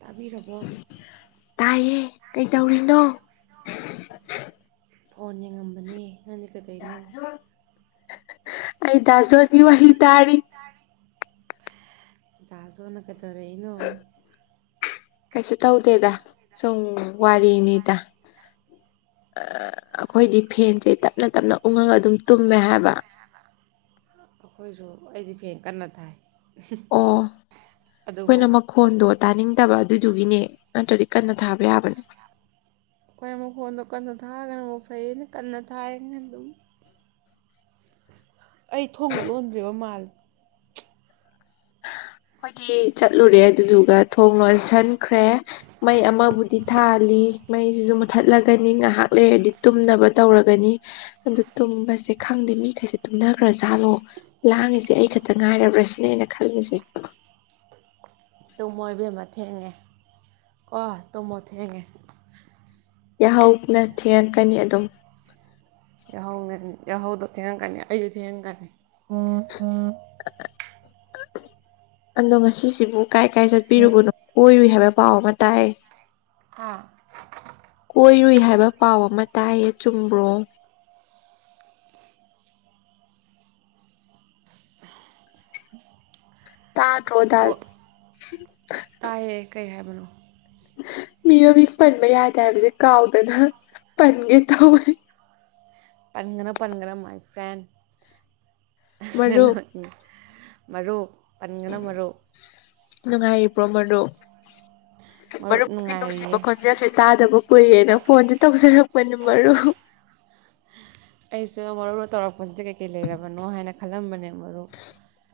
ꯇꯥꯕꯤꯔꯕꯣ ꯇꯥꯏꯌꯦ ꯀꯩꯗꯧꯔꯤꯅꯣ ꯐꯣꯟ ꯌꯦꯡꯉꯝꯕꯅꯦ ꯅꯪꯗꯤ ꯀꯗꯩꯅꯣ ꯑꯩ ꯗꯥ ꯖꯣꯟ ꯑꯩ ꯋꯥꯔꯤ ꯇꯥꯔꯤ ꯗꯥ ꯖꯣꯟꯅ ꯀꯗꯧꯔꯛꯏꯅꯣ ꯀꯩꯁꯨ ꯇꯧꯗꯦꯗ ꯁꯨꯝ ꯋꯥꯔꯤꯅꯤꯗꯥ ꯑꯑ ꯑꯩꯈꯣꯏꯗꯤ ꯐꯦꯟꯁꯦ ꯇꯞꯅ ꯇꯞꯅ ꯎꯡꯉꯒ ꯑꯗꯨꯝ ꯇꯨꯝꯃꯦ ꯍꯥꯏꯕ ꯑꯩꯈꯣꯏꯁꯨ ꯑꯩꯗꯤ ꯐꯦꯟ ꯀꯟꯅ ꯊꯥꯏ ꯑꯣ ꯑꯗꯨꯕꯨ ꯑꯩꯈꯣꯏꯅ ꯃꯈꯣꯟꯗꯣ ꯇꯥꯅꯤꯡꯗꯕ ꯑꯗꯨꯗꯨꯒꯤꯅꯦ ꯅꯠꯇ꯭ꯔꯗꯤ ꯀꯟꯅ ꯊꯥꯕ ꯌꯥꯕꯅꯦ [unintelligible] ꯐꯩꯌꯦꯅꯦ ꯀꯟꯅ ꯊꯥꯏꯌꯦ ꯑꯗꯨꯝ ꯑꯩ ꯊꯣꯡꯒ ꯂꯣꯟꯗ꯭ꯔꯤꯕ ꯃꯥꯜꯂꯤ ꯑꯩꯈꯣꯏꯗꯤ ꯆꯠꯂꯨꯔꯦ ꯑꯗꯨꯗꯨꯒ ꯊꯣꯡ ꯂꯣꯟꯁꯟꯈ꯭ꯔꯦ ꯃꯩ ꯑꯃꯕꯨꯗꯤ ꯊꯥꯜꯂꯤ ꯃꯩꯖꯤꯖꯨ ꯃꯨꯊꯠꯂꯒꯅꯤ ꯉꯍꯥꯛ ꯂꯩꯔꯗꯤ ꯇꯨꯝꯅꯕ ꯇꯧꯔꯒꯅꯤ ꯑꯗꯨ ꯇꯨꯝꯕꯁꯦ ꯈꯪꯗꯦ ꯃꯤꯈꯩꯁꯦ ꯇꯨꯝꯅꯈ꯭ꯔꯖꯥꯠꯂꯣ ꯂꯥꯡꯉꯤꯁꯦ ꯑꯩ ꯈꯛꯇ ꯉꯥꯏꯔꯕ꯭ꯔ ꯁꯤꯅꯦ ꯑꯩꯅ ꯈꯜꯂꯤꯖꯦ ꯇꯨꯃꯣ ꯏꯕꯦꯝꯃ ꯊꯦꯡꯉꯦ ꯀꯣ ꯇꯨꯃꯣ ꯊꯦꯡꯉꯦ ꯌꯥꯍꯧꯅ ꯊꯦꯡꯉꯛꯀꯅꯤ ꯑꯗꯨꯝ ꯌꯥꯍꯧ ꯉꯟ ꯌꯥꯍꯧꯗꯣ ꯊꯦꯡꯉꯛꯀꯅꯤ ꯑꯩꯖꯨ ꯊꯦꯡꯉꯛꯀꯅꯤ [inaudible] ꯑ ꯑꯗꯣ ꯉꯁꯤꯁꯤꯕꯨ ꯀꯥꯏ ꯀꯥꯏ ꯆꯠꯄꯤꯔꯨꯕꯅꯣ ꯀꯣꯏꯔꯨꯏ ꯍꯥꯏꯕ ꯄꯥꯎ ꯑꯃ ꯇꯥꯏ ꯍꯥꯥ ꯀꯣꯏꯔꯨꯏ ꯍꯥꯏꯕ ꯄꯥꯎ ꯑꯃ ꯇꯥꯏꯌꯦ ꯆꯨꯝꯕ꯭ꯔꯣ [inaudible] ꯇꯥꯗ꯭ꯔꯣ ꯗꯥ ꯀꯣ ꯇꯥꯏꯌꯦ [unintelligible] ꯃꯤ ꯃꯃꯤꯡ ꯄꯟꯕ ꯌꯥꯗꯦ ꯍꯥꯏꯕꯁꯦ ꯀꯥꯎꯗꯅ ꯄꯟꯒꯦ ꯇꯧꯋꯦ ꯄꯟꯒꯅꯣ ꯄꯟꯒꯅꯣ ꯃꯥꯏ ꯐ꯭ꯔꯦꯟ ꯃꯔꯨꯞ [unintelligible] ꯃꯔꯨꯞ ꯄꯟꯒꯅꯣ ꯃꯔꯨꯞ ꯅꯨꯡꯉꯥꯏꯔꯤꯕ꯭ꯔꯣ ꯃꯔꯨꯞ ꯃꯔꯨꯞ ꯃꯔꯨꯞꯒꯤ ꯅꯨꯡꯁꯤꯕ ꯅꯨꯡꯉꯥꯏꯔꯤꯌꯦ ꯈꯣꯟꯖꯦꯜꯁꯦ ꯇꯥꯗꯕ ꯀꯨꯏꯌꯦꯅ ꯐꯣꯟꯁꯦ ꯇꯧꯖꯔꯛꯄ ꯄꯅꯦ ꯃꯔꯨꯞ ꯑꯩꯁꯨ ꯃꯔꯨꯞꯅ ꯇꯧꯔꯛꯄꯁꯤꯗ ꯀꯩ ꯀꯩ ꯂꯩꯔꯕꯅꯣ ꯍꯥꯏꯅ ꯈꯜꯂꯝꯕꯅꯦ ꯃꯔꯨꯞ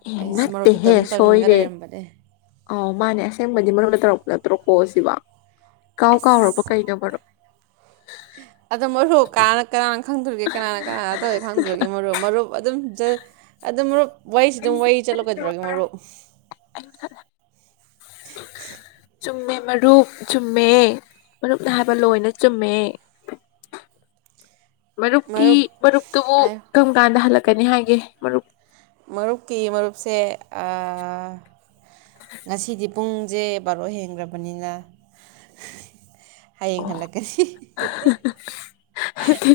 ꯑꯦ ꯑꯩꯁꯨ ꯃꯔꯨꯞꯇ ꯅꯠꯇꯦꯍꯦ ꯇꯧꯅꯤꯡ ꯇꯧꯅꯤꯡꯂꯒ ꯁꯣꯏꯔꯦ ꯂꯩꯔꯝꯕꯅꯦ ꯑꯧ ꯃꯥꯅꯦ ꯑꯁꯦꯡꯕꯗꯤ ꯃꯔꯨꯞꯅ ꯇꯧꯔꯛꯄ ꯅꯠꯇ꯭ꯔꯣ ꯀꯣꯜꯁꯤꯕꯣ ꯏꯀꯥꯎ ꯀꯥꯎꯔꯕ ꯀꯩꯅꯣ ꯃꯔꯨꯞ ꯑꯗꯣ ꯃꯔꯨꯞ ꯀꯅꯥꯅ ꯀꯅꯅ ꯈꯪꯗꯨꯔꯤꯒꯦ ꯀꯅꯥꯅ ꯀꯅꯥꯗ ꯇꯧꯑꯦ ꯈꯪꯗꯨꯔꯤꯒꯦ ꯃꯔꯨꯞ ꯃꯔꯨꯞ ꯑꯗꯨꯝ ꯖꯁ ꯑꯗꯨꯝ ꯃꯔꯨꯞ ꯋꯥꯔꯤꯁꯤꯗ ꯋꯥꯔꯤ ꯆꯠꯂꯣ ꯀꯩꯗꯧꯔꯒꯦ ꯃꯔꯨꯞ ꯆꯨꯝꯃꯦ ꯃꯔꯨꯞ ꯆꯨꯝꯃꯦ ꯃꯔꯨꯞꯅ ꯍꯥꯏꯕ ꯂꯣꯏꯅ ꯆꯨꯝꯃꯦ ꯃꯔꯨꯞꯀꯤ ꯃꯔꯨꯞ ꯃꯔꯨꯞꯇꯨꯕꯨ ꯍꯥꯏꯌꯨ ꯀꯝ ꯀꯥꯟꯗ ꯍꯜꯂꯛ ꯀꯩꯅꯤ ꯍꯥꯏꯒꯦ ꯃꯔꯨꯞ ꯃꯔꯨꯞꯀꯤ ꯃꯔꯨꯞꯁꯦ ꯑ ꯉꯁꯤꯗꯤ ꯄꯨꯡꯁꯦ ꯕꯥꯔꯣ ꯍꯦꯟꯈ꯭ꯔꯕꯅꯤꯅ ꯍꯌꯦꯡ ꯍꯜꯂꯛꯀꯅꯤ ꯅꯠꯇꯦ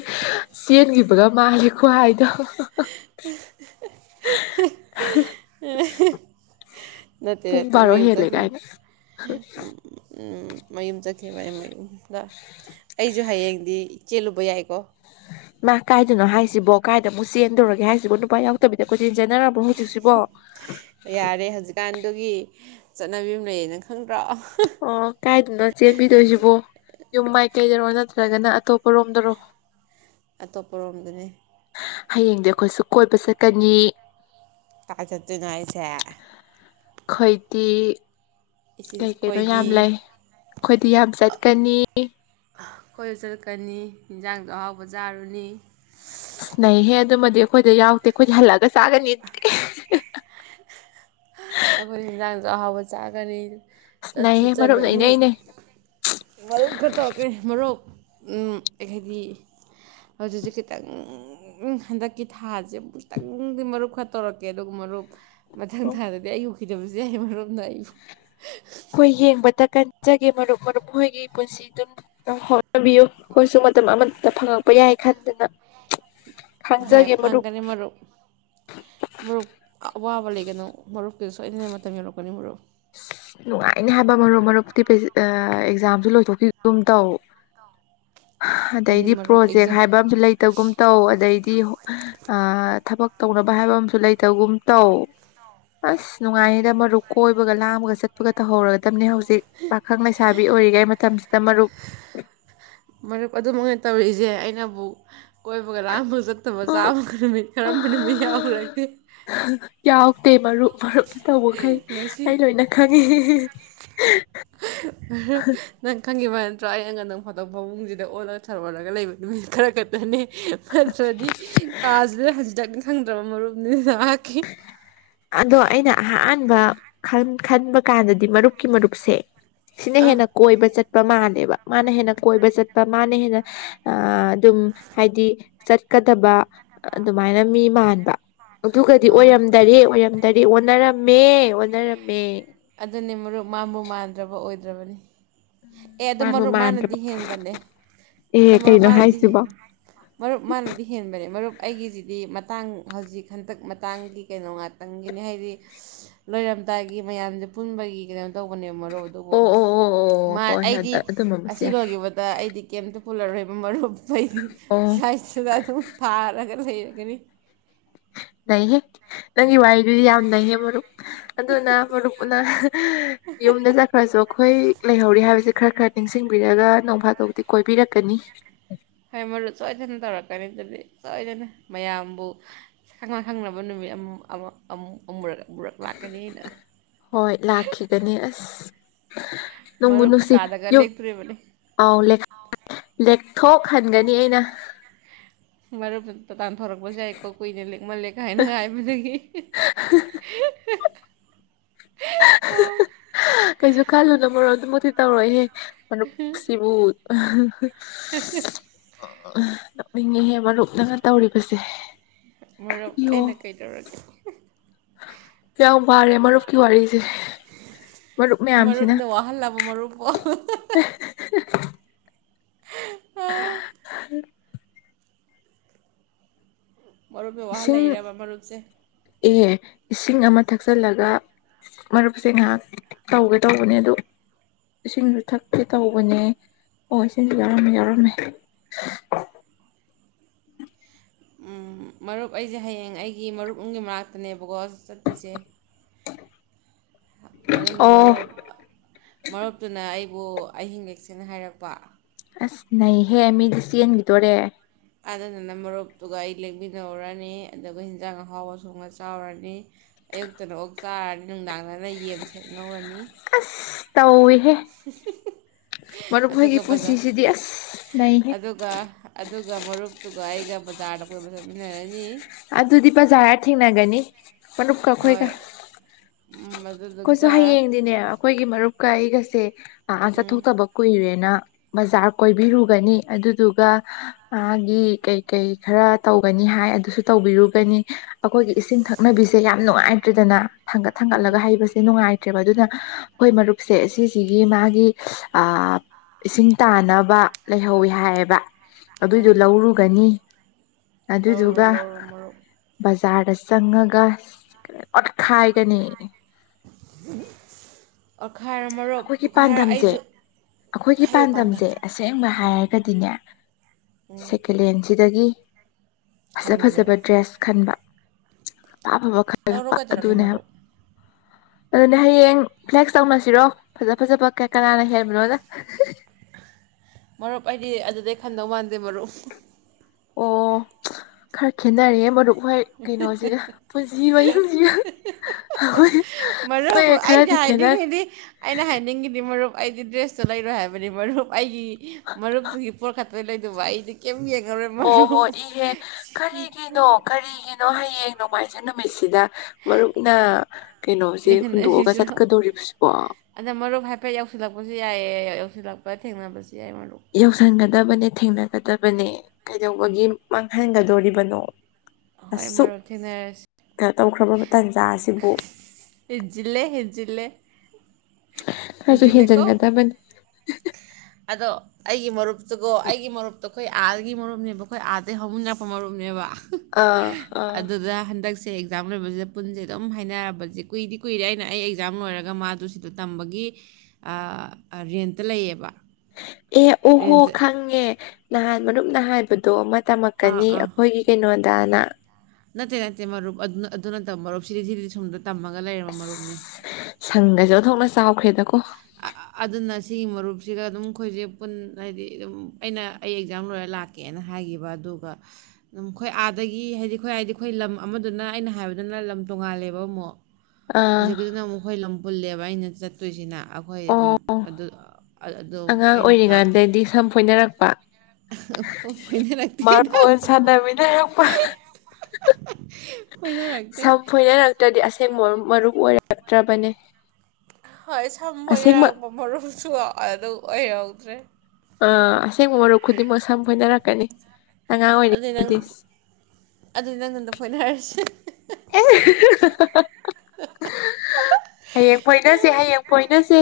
ꯆꯦꯟꯒꯤꯕ ꯄꯨꯂꯞ ꯃꯥꯒꯤ ꯈꯨꯍꯥꯏꯗꯣ ꯅꯠꯇꯦ ꯄꯨꯡ ꯅꯠꯇꯦ ꯕꯥꯔꯣ ꯃꯌꯨꯝ ꯍꯦꯜꯂꯦ ꯀꯥꯏꯅ ꯆꯈꯤꯕꯅꯤ ꯎꯝ ꯎꯝ ꯃꯌꯨꯝ ꯆꯠ ꯆꯠꯈꯤꯕꯅꯦ ꯃꯌꯨꯝꯗ ꯑꯩꯖꯨ ꯍꯌꯦꯡꯗꯤ ꯆꯦꯜꯂꯨꯕ ꯌꯥꯏꯀꯣ ꯃꯥ ꯀꯥꯏꯗꯅꯣ ꯍꯥꯏꯁꯤꯕꯣ ꯀꯥꯏꯗ ꯑꯃꯨꯛ ꯆꯦꯟꯗꯣꯔꯒꯦ ꯍꯥꯏꯁꯤꯕꯣ ꯅꯨꯄꯥ ꯌꯥꯎꯗꯕꯤꯗ ꯀꯣꯏꯆꯦꯟ ꯆꯦꯟꯅꯔꯕꯣ ꯍꯧꯖꯤꯛꯁꯤꯕꯣ ꯌꯥꯔꯦ ꯍꯧꯖꯤꯛꯀꯥꯟꯗꯨꯒꯤ ꯆꯠꯅꯕꯤ ꯑꯃ ꯂꯩꯌꯦ ꯅꯪ ꯈꯪꯗ꯭ꯔꯣ ꯑꯣ ꯀꯥꯏ ꯑꯗꯣ ꯆꯦꯟꯕꯤꯗꯣꯏꯁꯤꯕꯣ ꯌꯨꯝ ꯃꯥꯏꯀꯩꯗꯔꯣ ꯅꯠꯇ꯭ꯔꯒꯅ ꯑꯇꯣꯞꯄ ꯔꯣꯝꯗꯔꯣ ꯑꯇꯣꯞꯄ ꯔꯣꯝꯗꯅꯤ ꯍꯌꯦꯡꯗꯤ ꯑꯩꯈꯣꯏꯁꯨ ꯀꯣꯏꯕ ꯆꯠꯀꯅꯤ ꯀꯥꯏ ꯆꯠꯇꯣꯏꯅꯣ ꯍꯥꯏꯁꯦ ꯈꯣꯏꯗꯤ ꯏꯁ ꯀꯩ ꯀꯩꯅꯣ ꯑꯩꯈꯣꯏꯗꯤ ꯌꯥꯝ ꯂꯩ ꯑꯩꯈꯣꯏꯗꯤ ꯌꯥꯝ ꯆꯠꯀꯅꯤ ꯈꯣꯏꯁꯨ ꯆꯠꯀꯅꯤ ꯍꯤꯅꯖꯥꯡꯁꯨ ꯑꯍꯥꯎꯕ ꯆꯥꯔꯨꯅꯤ ꯑꯁ ꯅꯩꯍꯦ ꯑꯗꯨꯃꯗꯤ ꯑꯩꯈꯣꯏꯗ ꯌꯥꯎꯗꯦ ꯑꯩꯈꯣꯏꯗꯤ ꯍꯜꯂꯛꯑꯒ ꯆꯥꯒꯅꯤ ꯑꯩꯈꯣꯏꯁꯨ ꯍꯤꯟꯖꯥꯡꯁꯨ ꯑꯍꯥꯎꯕ ꯆꯥꯒꯅꯤ ꯑꯁ ꯆꯠꯁꯨ ꯅꯩꯍꯦ ꯃꯔꯨꯞꯅ ꯆꯠꯂꯨꯅꯤ ꯏꯅꯩꯅꯩ꯫ ꯃꯔꯨꯞ ꯈꯔ ꯇꯧꯔꯛꯀꯦ ꯃꯔꯨꯞ ꯎꯃ ꯍꯥꯏꯗꯤ ꯍꯧꯖꯤꯛꯁꯦ ꯈꯤꯇꯪ ꯍꯟꯗꯛꯀꯤ ꯊꯥꯁꯦ ꯑꯃꯨꯛꯇꯪꯗꯤ ꯃꯔꯨꯞ ꯈꯔ ꯇꯧꯔꯛꯀꯦ ꯗꯨ ꯃꯔꯨꯞ ꯃꯊꯪ ꯑꯩꯈꯣꯏ ꯊꯥꯗ ꯎꯈꯤꯗꯕꯁꯨ ꯌꯥꯏ ꯃꯔꯨꯞꯅ ꯑꯩ ꯈꯣꯏ ꯌꯦꯡꯕꯗ ꯍꯣꯏ ꯐꯪꯒꯅꯤ ꯃꯔꯨꯞ ꯃꯔꯨꯞ ꯑꯋꯥꯕ ꯂꯩꯒꯅꯣ ꯃꯔꯨꯞꯀꯤꯨꯁꯨ ꯁꯣꯏꯗꯅ ꯃꯇꯝ ꯌꯧꯔꯛꯀꯅꯤ ꯃꯔꯨꯞ ꯑꯁ ꯅꯨꯡꯉꯥꯏꯅꯤ ꯍꯥꯏꯕ ꯃꯔꯨꯞ ꯃꯔꯨꯞꯇꯤ ꯄꯦꯖꯤ ꯑꯥ ꯑꯦꯛꯖꯥꯝꯁꯨ ꯂꯣꯏꯊꯣꯛꯈꯤꯒꯨꯝ ꯇꯧ ꯑꯗꯨꯅꯤ ꯑꯗꯩꯗꯤ ꯃꯔꯨꯞ ꯄ꯭ꯔꯣꯖꯦꯛ ꯑꯦꯛꯖꯥꯝ ꯍꯥꯏꯕ ꯑꯝꯁꯨ ꯂꯩꯇꯒꯨꯝ ꯇꯧ ꯑꯗꯩꯗꯤ ꯑꯥ ꯊꯕꯛ ꯇꯧꯅꯕ ꯍꯥꯏꯕ ꯑꯃꯁꯨ ꯂꯩꯇꯒꯨꯝ ꯇꯧ ꯑꯁ ꯅꯨꯡꯉꯥꯏꯑꯦꯗ ꯃꯔꯨꯞ ꯀꯣꯏꯕ ꯕꯒ ꯂꯥꯡꯕꯒ ꯆꯠꯄꯒ ꯇꯧꯍꯧꯔꯗꯝꯅꯦ ꯍꯧꯖꯤꯛ ꯍꯤꯛ ꯄꯥꯈꯪ ꯂꯩꯁꯥꯕꯤ ꯑꯣꯏꯔꯤꯉꯩ ꯃꯇꯝꯁꯤꯗ ꯃꯔꯨꯞ ꯃꯔꯨꯞ ꯑꯗꯨꯃꯛꯅ ꯇꯧꯔꯤꯁꯦ ꯑꯩꯅꯕꯨ ꯀꯣꯏꯕꯒ ꯂꯥꯡꯕꯒ ꯆꯠꯇꯕ ꯆꯥꯕꯒ ꯅꯨꯃꯤꯠ ꯀꯔꯝꯕ ꯅꯨꯃꯤꯠ ꯌꯥꯎꯔꯒꯦ ꯇꯦ ꯃꯔꯨꯞ ꯃꯔꯨ ꯇꯧꯕꯈꯩ ꯑꯩ ꯂꯣꯏꯅ ꯈꯪꯉꯦ ꯅꯪ ꯈꯪꯉꯤꯕ ꯅꯠꯇ꯭ꯔꯣ ꯑꯩꯉꯟ ꯅꯪ ꯐꯃꯨꯡꯁꯤꯗ ꯑꯣꯜꯂꯒ ꯊꯔ ꯑꯣꯜꯂꯒ ꯂꯩꯕ ꯅꯨꯃꯤꯠ ꯈꯔ ꯈꯛꯇꯅꯦ ꯅꯠꯇ꯭ꯔꯗꯤ ꯀꯥꯥꯁꯤꯗ ꯍꯖꯤ ꯇ ꯈꯪꯗ꯭ꯔꯕ ꯃꯔꯨꯞꯅꯤ ꯅꯍꯥꯛꯀꯤ ꯑꯗꯣ ꯑꯩꯅ ꯑꯍꯥꯟꯕ ꯈꯟ ꯈꯟꯕ ꯀꯥꯟꯗꯗꯤ ꯃꯔꯨꯞꯀꯤ ꯃꯔꯨꯞꯁꯦ ꯁꯤꯅ ꯑꯥ ꯍꯦꯟꯅ ꯀꯣꯏꯕ ꯆꯠ ꯕ ꯃꯥꯟꯂꯦꯕ ꯃꯥꯅ ꯍꯦꯟꯅ ꯀꯣꯏꯕ ꯆꯠꯄ ꯃꯥꯅ ꯍꯦꯟꯅ ꯑꯥ ꯗꯨꯝ ꯍꯥꯏꯗꯤ ꯆꯠꯀꯗꯕ ꯑꯗꯨꯃꯥꯏꯅ ꯃꯤ ꯃꯥꯟꯕ ꯑꯗꯨꯒꯗꯤ ꯑꯥ ꯑꯣꯏꯔꯝꯗꯔꯦ ꯑꯣꯏꯔꯝꯗꯔꯦ ꯑꯣꯟꯅꯔꯝ ꯃꯦ ꯑꯣꯟꯅꯔꯝꯃꯦ ꯑꯗꯨꯅꯤ ꯃꯔꯨꯞ ꯃꯥꯟꯕꯨ ꯃꯥꯟꯗ꯭ꯔꯕ ꯑꯣꯏꯗ꯭ꯔꯕꯅꯤ ꯑꯦ ꯑꯗꯨ ꯃꯥꯟꯕꯨ ꯃꯔꯨꯞ ꯃꯥꯅꯗꯤ ꯃꯥꯟꯗ꯭ꯔꯕ ꯍꯦꯟꯕꯅꯦ ꯑꯗꯣ ꯑꯦ ꯃꯔꯨꯞ ꯀꯩꯅꯣ ꯃꯥꯅꯗꯤ ꯍꯥꯏꯁꯤꯕꯣ ꯃꯔꯨꯞ ꯃꯥꯅꯗꯤ ꯍꯦꯟꯕꯅꯦ ꯃꯔꯨꯞ ꯑꯩꯒꯤꯖꯤꯗꯤ ꯃꯇꯥꯡ ꯍꯧꯖꯤꯛ ꯍꯟꯗꯛ ꯃꯇꯥꯡꯒꯤ ꯀꯩꯅꯣ ꯉꯥ ꯪ [unintelligible] ꯒꯤꯅꯤ ꯍꯥꯏꯗꯤ ꯂꯣꯏꯔꯝꯗꯥꯏꯒꯤ ꯃꯌꯥꯝ ꯄꯨꯟꯕꯒꯤ ꯀꯩꯅꯣ ꯇꯧꯒꯅꯦꯕ ꯃꯔꯨ ꯑꯗꯨꯕꯨ ꯑꯣ ꯑꯣ ꯑꯣ ꯑꯣ ꯍꯣꯏ ꯍꯣꯏ ꯑꯩꯗꯤ ꯑꯗꯨꯝꯕꯕꯨꯁꯨ ꯑꯁꯤ ꯌꯥꯏ ꯂꯣꯏꯤꯈꯤꯕꯗ ꯑꯩꯗꯤ ꯀꯩꯇ ꯄꯨꯜꯂꯔꯣꯏ ꯃꯔꯨꯞ ꯅꯣꯏꯗꯤ ꯑꯣ [unintelligible] ꯑꯗꯨꯝ ꯊꯥꯔꯒ ꯂꯩꯔꯦ [unintelligible] ꯒꯤꯅꯤ ꯂꯩꯍꯦ ꯅꯪꯒꯤ ꯋꯥꯔꯤꯗꯨꯗꯤ ꯌꯥꯝ ꯅꯩꯌꯦ ꯃꯔꯨꯞ ꯑꯗꯨꯅ ꯃꯔꯨꯞꯅ ꯌꯨꯝꯗ ꯆꯠꯈ꯭ꯔꯁꯨ ꯑꯩꯈꯣꯏ ꯂꯩꯍꯧꯔꯤ ꯍꯥꯏꯕ ꯁꯦ ꯈꯔ ꯈꯔ ꯅꯤꯡꯁꯤꯡꯕꯤꯔꯒ ꯅꯣꯡꯐꯥꯗꯧꯗꯤ ꯀꯣꯏꯕꯤꯔꯛꯀꯅꯤ ꯍꯣꯏ ꯃꯔꯨꯞ ꯁꯣꯏꯗꯅ ꯇꯧꯔꯛꯀꯅꯤ ꯑꯗꯨꯗꯤ ꯁꯣꯏꯗꯅ ꯃꯌꯥꯝꯕꯨ ꯁꯪꯅ ꯈꯪꯅꯕ ꯅꯨꯃꯤꯠ ꯑꯝ ꯑꯃ ꯑꯃꯨ ꯑꯃꯨꯔꯛꯀ ꯍꯣꯏ ꯂꯥꯛꯈꯤꯒꯅꯤ ꯑꯁ ꯅꯣꯡꯕꯨ ꯃꯔꯨꯞ ꯅꯨꯡꯁꯤ ꯀꯩꯀꯥꯗꯒ ꯌꯨꯝ ꯂꯦꯛꯇꯣꯔꯤꯕꯅꯤ ꯑꯥꯎ ꯂꯦꯛꯊꯣꯛ ꯈꯟꯒꯅꯤ ꯑꯩꯅ ꯃꯔ ꯇ ꯇꯥꯟ ꯊꯣꯔꯛꯄꯁꯨ ꯌꯥꯏꯀꯣ ꯀꯨꯏꯅ ꯂꯦꯛꯃꯂꯦꯛ ꯍꯥꯏꯥꯏꯅ ꯍꯥꯏꯕꯗꯒꯤ ꯀꯩꯁꯨ ꯈꯜꯂꯨꯅ ꯃꯔꯣ ꯑꯗꯨꯃꯨꯛꯇꯤ ꯇꯧꯔꯣꯏꯍꯦ ꯃꯔꯨꯞ ꯁꯤꯕꯨ ꯍꯝ ꯑꯥ ꯃꯤꯉꯤꯍꯦ ꯃꯔꯨꯞꯅꯪꯅ ꯇꯧꯔꯤꯕꯁꯦ ꯃꯔꯨꯞ ꯑꯩꯅ ꯀꯩꯗꯧꯔꯒꯦ ꯀ ꯋꯥꯔꯦ ꯃꯔꯨꯞꯀꯤ ꯋꯥꯔꯤꯁ ꯃꯔꯨꯞꯅ ꯋꯥꯍꯜꯂꯕ ꯃꯔꯨꯞꯄꯣ ꯍꯍ ꯍꯍ ꯍ [inaudible] ꯃꯔꯨꯞꯅ ꯏꯁꯤꯡ ꯋꯥꯍꯜꯂꯛꯔꯕ ꯃꯔꯨꯞꯁꯦ ꯑꯦ ꯏꯁꯤꯡ ꯑꯃ ꯊꯛꯆꯤꯜꯂꯒ ꯃꯔꯨꯞꯁꯦ ꯉꯥꯏꯍꯥꯛ ꯇꯧꯒꯦ ꯇꯧꯕꯅꯦ ꯑꯗꯨ ꯏꯁꯤꯡꯁꯨ ꯊꯛꯀꯦ ꯇꯧꯕꯅꯦ ꯑꯣ ꯏꯁꯤꯡꯁꯨ ꯌꯥꯎꯔꯝꯃꯦ ꯌꯥꯎꯔꯝꯃꯦ ꯎꯝ ꯃꯔꯨꯞ ꯑꯩꯁꯦ ꯍꯌꯦꯡ ꯑꯩꯒꯤ ꯃꯔꯨꯞ ꯑꯃꯒꯤ ꯃꯅꯥꯛꯇꯅꯦꯕꯀꯣ ꯆꯠꯇ꯭ꯣꯏꯁꯦ ꯑꯗꯨꯅ ꯑꯣ ꯃꯔꯨꯞ ꯃꯔꯨꯞꯇꯨꯅ ꯑꯩ ꯑꯣ ꯑꯍꯤꯡꯂꯦꯛꯁꯦꯅ ꯍꯥꯏꯔꯛꯄ ꯑꯁ ꯅꯩꯍꯦ ꯃꯤꯗꯤ ꯆꯦꯟꯈꯤꯗꯣꯔꯦ ꯑꯗꯨꯗꯅ ꯃꯔꯨꯞꯇꯨꯒ ꯑꯩ ꯂꯦꯡꯃꯤꯟꯅꯧꯔꯅꯤ ꯑꯗꯨꯒ ꯍꯟꯖꯥꯡ ꯑꯍꯥꯎ ꯁꯣꯡꯉ ꯆꯥꯎꯔꯅꯤ ꯑꯌꯨꯛꯇꯅ ꯑꯣꯛ ꯆꯥꯔꯅꯤ ꯅꯨꯡꯗꯥꯡꯗꯅ ꯌꯦꯟ ꯉꯔꯅꯤ ꯑꯁꯁ ꯇꯧꯏꯍꯦ ꯃꯔꯨꯞ ꯃꯈꯣꯏꯒꯤ ꯑꯗꯨꯒ ꯕꯖꯥꯔ ꯄꯨꯟꯁꯤꯁꯤꯗꯤ ꯑꯁ ꯅꯩꯍꯦ ꯑꯗꯨꯒ ꯑꯗꯨꯒ ꯃꯔꯨꯞꯇꯨꯒ ꯑꯩꯒ ꯕꯖꯥꯔꯗ ꯀꯣꯏꯕ ꯆꯠꯃꯤꯟꯅꯔꯅꯤ ꯑꯗꯨꯗꯤ ꯕꯖꯥꯔꯗ ꯊꯦꯡꯅꯒꯅꯤ ꯃꯔꯨꯞ ꯀ ꯑꯩꯈꯣꯏ ꯒ ꯍꯣꯏ ꯎꯝ ꯑꯩꯈꯣꯏꯁꯨ ꯑꯗꯨꯗꯨꯒ ꯍꯌꯦꯡꯗꯤꯅꯦ ꯑꯩꯈꯣꯏꯒꯤ ꯃꯔꯨꯞꯀ ꯑꯩꯒꯁꯦ ꯑ ꯑꯥ ꯎꯝ ꯆꯠꯊꯣꯛꯇꯕ ꯀꯨꯏꯔꯦꯅ ꯕꯖꯥꯔ ꯀꯣꯏꯕꯤꯔꯨꯒꯅꯤ ꯑꯗꯨꯗꯨꯒ ꯃꯥꯒꯤ ꯀꯩ ꯀꯩ ꯈꯔ ꯇꯧꯒꯅꯤ ꯍꯥꯏ ꯑꯗꯨꯁꯨ ꯇꯧꯕꯤꯔꯨꯒꯅꯤ ꯑꯩꯈꯣꯏꯒꯤ ꯏꯁꯤꯡ ꯊꯛꯅꯕꯤꯁꯦ ꯌꯥꯝ ꯅꯨꯡꯉꯥꯏꯇ꯭ꯔꯦꯗꯅ ꯊꯥꯡꯒꯠ ꯎꯝ ꯊꯥꯡꯒꯠꯂꯒ ꯍꯩꯕꯁꯦ ꯍꯥꯏꯇ꯭ꯔꯦꯕ ꯑꯗꯨꯅ ꯑꯩꯈꯣꯏ ꯃꯔꯨꯞꯁꯦ ꯁꯤꯁꯤꯒꯤ ꯃꯥꯒꯤ ꯑꯑ ꯏꯁꯤꯡ ꯇꯥꯅꯕ ꯂꯩꯍꯧꯋꯤ ꯍꯥꯏꯌꯦꯕ ꯑꯗꯨꯏꯗꯣ ꯎꯝ ꯂꯧꯔꯨꯒꯅꯤ ꯂꯧꯔꯣ ꯑꯗꯨꯗꯨꯒ ꯂꯧꯔꯣ ꯃꯔꯨꯞ ꯕꯖꯥ ꯕꯖꯥꯔꯗ ꯆꯪꯉꯥꯒ ꯑꯣꯠꯈꯥꯏꯒꯅꯤ ꯑ ꯑꯩꯈꯣꯏꯒꯤ ꯄꯥꯟꯗꯝꯁꯦ ꯑꯩꯈꯣꯏꯒꯤ ꯍꯌꯨ ꯄꯥꯟꯗꯝ ꯄꯥꯟꯗꯝꯁꯦ ꯑꯁꯦꯡꯕ ꯎꯝ ꯍꯥꯏꯔꯒꯗꯤꯅꯦ ꯎꯝ ꯁꯦꯀꯦꯜꯂꯦꯟꯁꯤꯗꯒꯤ ꯐꯖ ꯈꯟꯕꯅꯦꯕ ꯐꯖꯕ ꯗ꯭ꯔꯦꯁ ꯈꯟꯕ ꯑꯐꯕ ꯇꯧꯔꯣ ꯈꯜꯂꯛꯄ ꯀꯩꯗꯧꯔꯒꯦ ꯑꯗꯨꯅꯦꯕ ꯃꯔꯨꯞ ꯑꯗꯨꯅꯦ ꯍꯌꯦꯡ ꯐ꯭ꯂꯦꯛꯁ ꯇꯧꯅꯁꯤꯔꯣ ꯐꯖ ꯐꯖꯕ ꯀ ꯀꯅꯥꯅ ꯍꯦꯟꯕꯅꯣꯅ ꯃꯔꯨꯞ ꯑꯩꯗꯤ ꯑꯗꯨꯗꯩ ꯈꯟꯗꯧ ꯃꯥꯟꯗꯦ ꯃꯔꯨꯞ ꯑꯣ ꯈꯔ ꯈꯦꯠꯅꯔꯦ ꯃꯔꯨꯞ ꯍꯣꯏ ꯀꯩꯅꯣꯁꯤꯒ ꯄꯨꯟꯁꯤ ꯃꯍꯤꯡꯁꯤꯒ ꯑꯩꯈꯣꯏ ꯃꯔꯨꯞ ꯑꯩꯈꯣꯏ ꯑꯩꯅ ꯈꯔꯗꯤ ꯈꯦꯠꯅꯔꯦ ꯍꯥꯏꯅꯤꯡꯉꯤꯗꯤ ꯑꯩꯅ ꯍꯥꯏꯅꯤꯡꯉꯤꯗꯤ ꯃꯔꯨꯞ ꯑꯩꯗꯤ ꯗ꯭ꯔꯦꯁꯇꯣ ꯂꯩꯔꯣꯏ ꯍꯥꯏꯕꯅꯤ ꯃꯔꯨꯞ ꯑꯩꯒꯤ ꯃꯔꯨꯞꯇꯨꯒꯤ ꯄꯣꯠ ꯑꯗꯨꯗꯩ ꯂꯩꯗꯧꯕ ꯑꯩꯥꯗꯤ ꯀꯦꯝ ꯑꯣꯍꯣ ꯏꯍꯦ ꯀꯔꯤꯒꯤꯅꯣ ꯀꯔꯤꯒꯤꯅꯣ ꯍꯌꯦꯡ ꯅꯨꯡꯃꯥꯏꯖꯤꯡ ꯅꯨꯃꯤꯠ ꯃꯤꯠꯁꯤꯗ ꯃꯔꯨꯞꯅ ꯀꯩꯅꯣꯁꯦ ꯍꯨꯟꯗꯣꯛꯑꯒ ꯅꯤꯡꯍꯟꯅꯔꯤꯁꯤꯔꯣ ꯆꯠꯀꯗꯣꯔꯤꯕꯁꯤꯕꯣ ꯑꯗ ꯃꯔꯨꯞ ꯍꯥꯏꯐꯦꯠ ꯌꯧꯁꯤꯜꯂꯛꯄꯁꯨ ꯌꯥꯏꯌꯦ ꯌꯧꯁꯤꯜꯂꯛꯄ ꯊꯦꯡꯅꯕꯁꯨ ꯌꯥꯏ ꯃꯔꯨ ꯌꯧꯁꯟꯒꯗꯕꯅꯦ ꯊꯦꯡꯅꯒꯗꯕꯅꯦ ꯀꯩꯗꯧꯕꯒꯤ ꯃꯥꯡꯍꯟꯒꯗꯣꯔꯤꯕꯅꯣ ꯍꯣꯏ ꯑꯁꯨꯛ ꯃꯔꯨꯞ ꯊꯦꯡꯅꯔꯁꯤ ꯀꯩꯅꯣ ꯇꯧꯈ꯭ꯔꯕ ꯇꯥꯟꯖꯥꯁꯤꯕꯨ ꯍꯦꯟꯖꯤꯜꯂꯦ ꯍꯦꯟꯖꯤꯜꯂꯦ ꯈꯔꯁꯨ ꯍꯦꯟꯖꯤꯜꯂꯦꯀꯣ ꯍꯦꯟꯖꯟꯒꯗꯕꯅꯤ ꯑꯗꯣ ꯑꯩꯒꯤ ꯃꯔꯨꯞ ꯑꯗꯨꯒꯣ ꯑꯩꯒꯤ ꯃꯔꯨꯞꯇꯣ ꯑꯩꯈꯣꯏ ꯑꯥꯗꯒꯤ ꯃꯔꯨꯞꯅꯦꯕ ꯑꯩꯈꯣꯏ ꯑꯥꯗꯒꯤ ꯍꯧꯃꯤꯟꯅꯔꯛꯄ ꯃꯔꯨꯞꯅꯦꯕ ꯑꯥ ꯑꯥ ꯁꯦ ꯑꯦꯛꯖꯥꯝ ꯂꯣꯏꯕꯁꯤꯗ ꯄꯨꯟꯁꯦ ꯑꯗꯨꯝ ꯍꯥꯏꯅꯔꯕꯁꯦ ꯀꯨꯏꯗꯤ ꯀꯨꯏꯔꯦ ꯑꯩꯅ ꯑꯩ ꯑꯦꯛꯖꯥꯝ ꯂꯣꯏꯔꯒ ꯃꯥꯗꯨ ꯁꯤꯗ ꯇꯝꯕꯒꯤ ꯑꯥ ꯔꯦꯟꯇ ꯂꯩꯌꯦꯕ ꯑꯦ ꯑꯣꯍꯣ ꯔꯦꯟꯇ ꯈꯪꯉꯦ ꯅꯍꯥꯟ ꯃꯔꯨꯞꯅ ꯍꯥꯏꯕꯗꯣ ꯑꯃ ꯑꯥ ꯇꯝꯃꯛꯀꯅꯤ ꯑꯥ ꯑꯩꯈꯣꯏꯒꯤ ꯀꯩꯅꯣ ꯇꯅꯥ ꯅꯠꯇꯦ ꯅꯠꯇꯦ ꯃꯔꯨꯞ ꯑꯗꯨ ꯑꯗꯨ ꯅꯠꯇꯕ ꯃꯔꯨꯞ ꯁꯤꯗꯩꯁꯤꯗꯤ [unintelligible] ꯇꯝꯃꯒ ꯂꯩꯔꯕ ꯃꯔꯨꯞꯅꯤ ꯑꯁ ꯁꯪꯒꯁꯦ ꯑꯣꯟꯊꯣꯛꯅ ꯆꯥꯎꯈ꯭ꯔꯦꯗꯀꯣ ꯑ-ꯑ ꯑꯗꯨꯅ ꯁꯤꯒꯤ ꯃꯔꯨꯞꯁꯤꯒ ꯑꯗꯨꯝ ꯑꯩꯈꯣꯏꯒꯩ ꯄꯨꯟ ꯍꯥꯏꯗꯤ ꯑꯗꯨꯝ ꯑꯩꯅ ꯑꯩ ꯑꯦꯛꯖꯥꯝ ꯂꯣꯏꯔ ꯂꯥꯛꯀꯦꯅ ꯍꯥꯏꯈꯤꯕ ꯑꯗꯨꯒ ꯑꯗꯨꯝ ꯑꯩꯈꯣꯏ ꯑꯥꯗꯒꯤ ꯍꯥꯏꯗꯤ ꯑꯩꯈꯣꯏ ꯍꯥꯏꯗꯤ ꯑꯩꯈꯣꯏ ꯂꯝ ꯑꯃꯗꯨꯅ ꯑꯩꯅ ꯍꯥꯏꯕꯗꯨꯅ ꯂꯝ ꯇꯣꯉꯥꯜꯂꯦꯕ ꯑꯃꯨꯛ ꯑꯥ [unintelligible] ꯑꯃꯨꯛ ꯈꯣꯏ ꯂꯝ ꯍꯨꯜꯂꯦꯕ ꯑꯩꯅ ꯆꯠꯇꯣꯏꯁꯤꯅ ꯍꯣꯏ ꯑꯗꯨꯝ ꯑꯣ ꯑꯗꯨ ꯑꯣ ꯑ ꯑꯗꯣ ꯑꯉꯥꯡ ꯑꯩꯅ ꯂꯥꯛꯀꯦ ꯑꯣꯏꯔꯤꯉꯥꯟꯗꯗꯤ ꯁꯝ ꯐꯣꯏꯅꯔꯛꯄ ꯐꯣꯏ ꯐꯣꯏꯅꯔꯛꯇꯦꯗ ꯃꯥꯔꯕꯣꯜ ꯁꯥꯟꯅꯃꯤꯟꯅꯔꯛꯄ ꯐꯣꯏꯅꯔꯛꯇꯦ ꯁꯝ ꯆꯠꯇ꯭ꯔꯕꯅꯦ ꯍꯣꯏ ꯁꯝ ꯐꯣꯏꯅꯔꯛꯄ ꯃꯔꯨꯞ [unintelligible] ꯑꯗꯨ ꯑꯣꯏꯍꯧꯗ꯭ꯔꯦ ꯑꯥ ꯑꯁꯦꯡꯕ ꯃꯔꯨꯞ ꯈꯨꯗꯤꯡꯃꯛ ꯁꯝ ꯐꯣꯏꯅꯔꯛꯀꯅꯤ ꯑꯉꯥꯡ ꯑꯗꯨꯗꯤ ꯅꯪ ꯑꯣꯏꯔꯤꯉꯩꯗꯤ ꯑꯗꯨꯗꯤ ꯅꯪ ꯅꯊꯟꯗ ꯐꯣꯏꯅꯔꯁꯤ ꯍꯥ-ꯍꯥ ꯍꯌꯦꯡ ꯐꯣꯏꯅꯁꯦ ꯍꯌꯦꯡ ꯐꯣꯏꯅꯁꯦ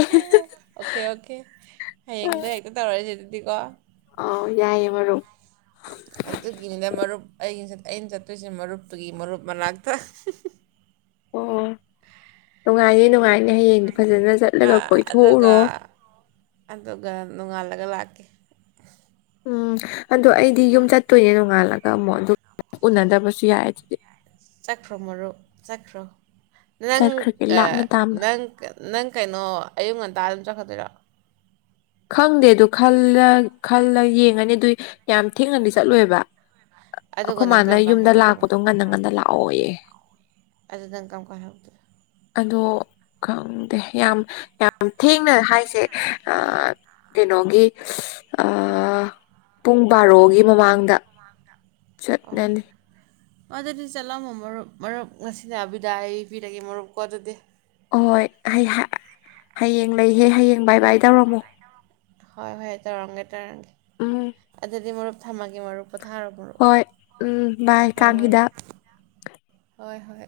ꯑꯣꯀꯦ ꯑꯣꯀꯦ ꯍꯌꯦꯡꯗ ꯍꯦꯛꯇ [unintelligible] ꯑꯥꯎ ꯌꯥꯏꯌꯦ ꯃꯔꯨꯞ ꯑꯗꯨꯒꯤꯅꯤꯗ ꯃꯔꯨꯞ ꯑꯩꯁ ꯑꯩꯅ ꯆꯠꯇꯣꯏꯁꯦ ꯃꯔꯨꯞꯇꯨꯒꯤ ꯃꯔꯨꯞ ꯃꯅꯥꯛꯇ ꯑꯣ ꯅꯨꯡꯉꯥꯏꯌꯦ ꯅꯨꯡꯉꯥꯏ ꯑꯥ ꯑꯗꯨꯒ ꯑꯗꯨꯒ ꯅꯣꯡꯉꯥꯜꯂꯒ ꯂꯥꯛ ꯑꯣꯀꯦ ꯎꯝ ꯑꯗꯣ ꯑꯩꯗꯤ ꯌꯨꯝ ꯆꯠꯇꯣꯏꯅꯦ ꯅꯣꯡꯉꯥꯜꯂꯒ ꯑꯃꯨꯛ ꯑꯗꯨ ꯎꯅꯗꯕꯁꯨ ꯌꯥꯏ ꯑꯗꯨꯗꯤ ꯆꯠꯈ꯭ꯔꯣ ꯃꯔꯨꯞ ꯆꯠꯈ꯭ꯔꯣ ꯅꯪ ꯆꯠꯈ꯭ꯔꯒꯦ ꯑ ꯂꯥꯞꯅ ꯇꯥꯝꯅ ꯅꯪ ꯅꯪ ꯀꯩꯅꯣ ꯑꯌꯨꯛ ꯉꯟꯇꯥ ꯑꯗꯨꯝ ꯆꯠꯈ [unintelligible] ꯈꯪꯗꯦ ꯑꯗꯨ ꯈꯜꯂ ꯈꯜꯂ ꯌꯦꯡꯉꯅꯤ ꯑꯗꯨꯏ ꯌꯥꯝ ꯊꯦꯡꯅꯗꯤ ꯆꯠꯂꯣꯏꯕ ꯑꯗꯨꯒ ꯑꯩꯈꯣꯏ ꯅꯪ ꯃꯥꯅ ꯀꯔꯝ ꯀꯥꯟ ꯌꯨꯝꯗ ꯍꯜꯂꯛꯇꯣꯏꯕ ꯂꯥꯛꯄꯗꯣ ꯉꯟꯅ ꯉꯟꯟꯅ ꯂꯥꯛ ꯑꯣꯏꯌꯦ ꯑꯗꯨ ꯅꯪ ꯀꯝꯀꯥꯟ ꯍꯂꯛꯇꯣꯏꯕ ꯑꯗꯣ ꯈꯪꯗꯦ ꯌꯥꯝ ꯌꯥꯝ ꯊꯦꯡꯅ ꯍꯥꯏꯁꯦ ꯑꯥ ꯀꯩꯅꯣꯒꯤ ꯑꯥ ꯄꯨꯡ ꯕꯥꯔꯣꯒꯤ ꯃꯃꯥꯡꯗ ꯑꯣ ꯆꯠꯂꯅꯤ ꯑꯗꯨꯗꯤ ꯆꯠꯂꯝꯃꯣ ꯃꯔꯨꯞ ꯃꯔꯨꯞ ꯉꯁꯤꯅꯥ ꯕꯤꯗꯥꯏ ꯄꯤꯔꯒꯦ ꯃꯔꯨꯞꯀꯣ ꯑꯗꯨꯗꯤ ꯍꯣꯏ ꯍꯦ-ꯍ-ꯑ ꯍꯌꯦꯡ ꯂꯩꯍꯦ ꯍꯌꯦꯡ ꯕꯥꯏ ꯕꯥꯏ ꯇꯧꯔꯝꯃꯨ ꯍꯣꯏ ꯍꯣꯏ ꯇꯧꯔꯝꯒꯦ ꯇꯧꯔꯝꯒꯦ ꯎꯝ ꯑꯗꯨꯗꯤ ꯃꯔꯨꯞ ꯊꯝꯃꯒꯦ ꯃꯔꯨꯞ ꯄꯣꯊꯥꯔꯕ꯭ꯔꯣ ꯃꯔꯨꯄ ꯍꯣꯏ ꯎꯝ ꯕꯥꯏ ꯍꯣꯏ ꯍꯣꯏ ꯀꯥꯡ ꯃꯔꯨꯞ ꯍꯤꯗꯥꯛ [inaudible] ꯍꯣꯏ ꯍꯣꯏ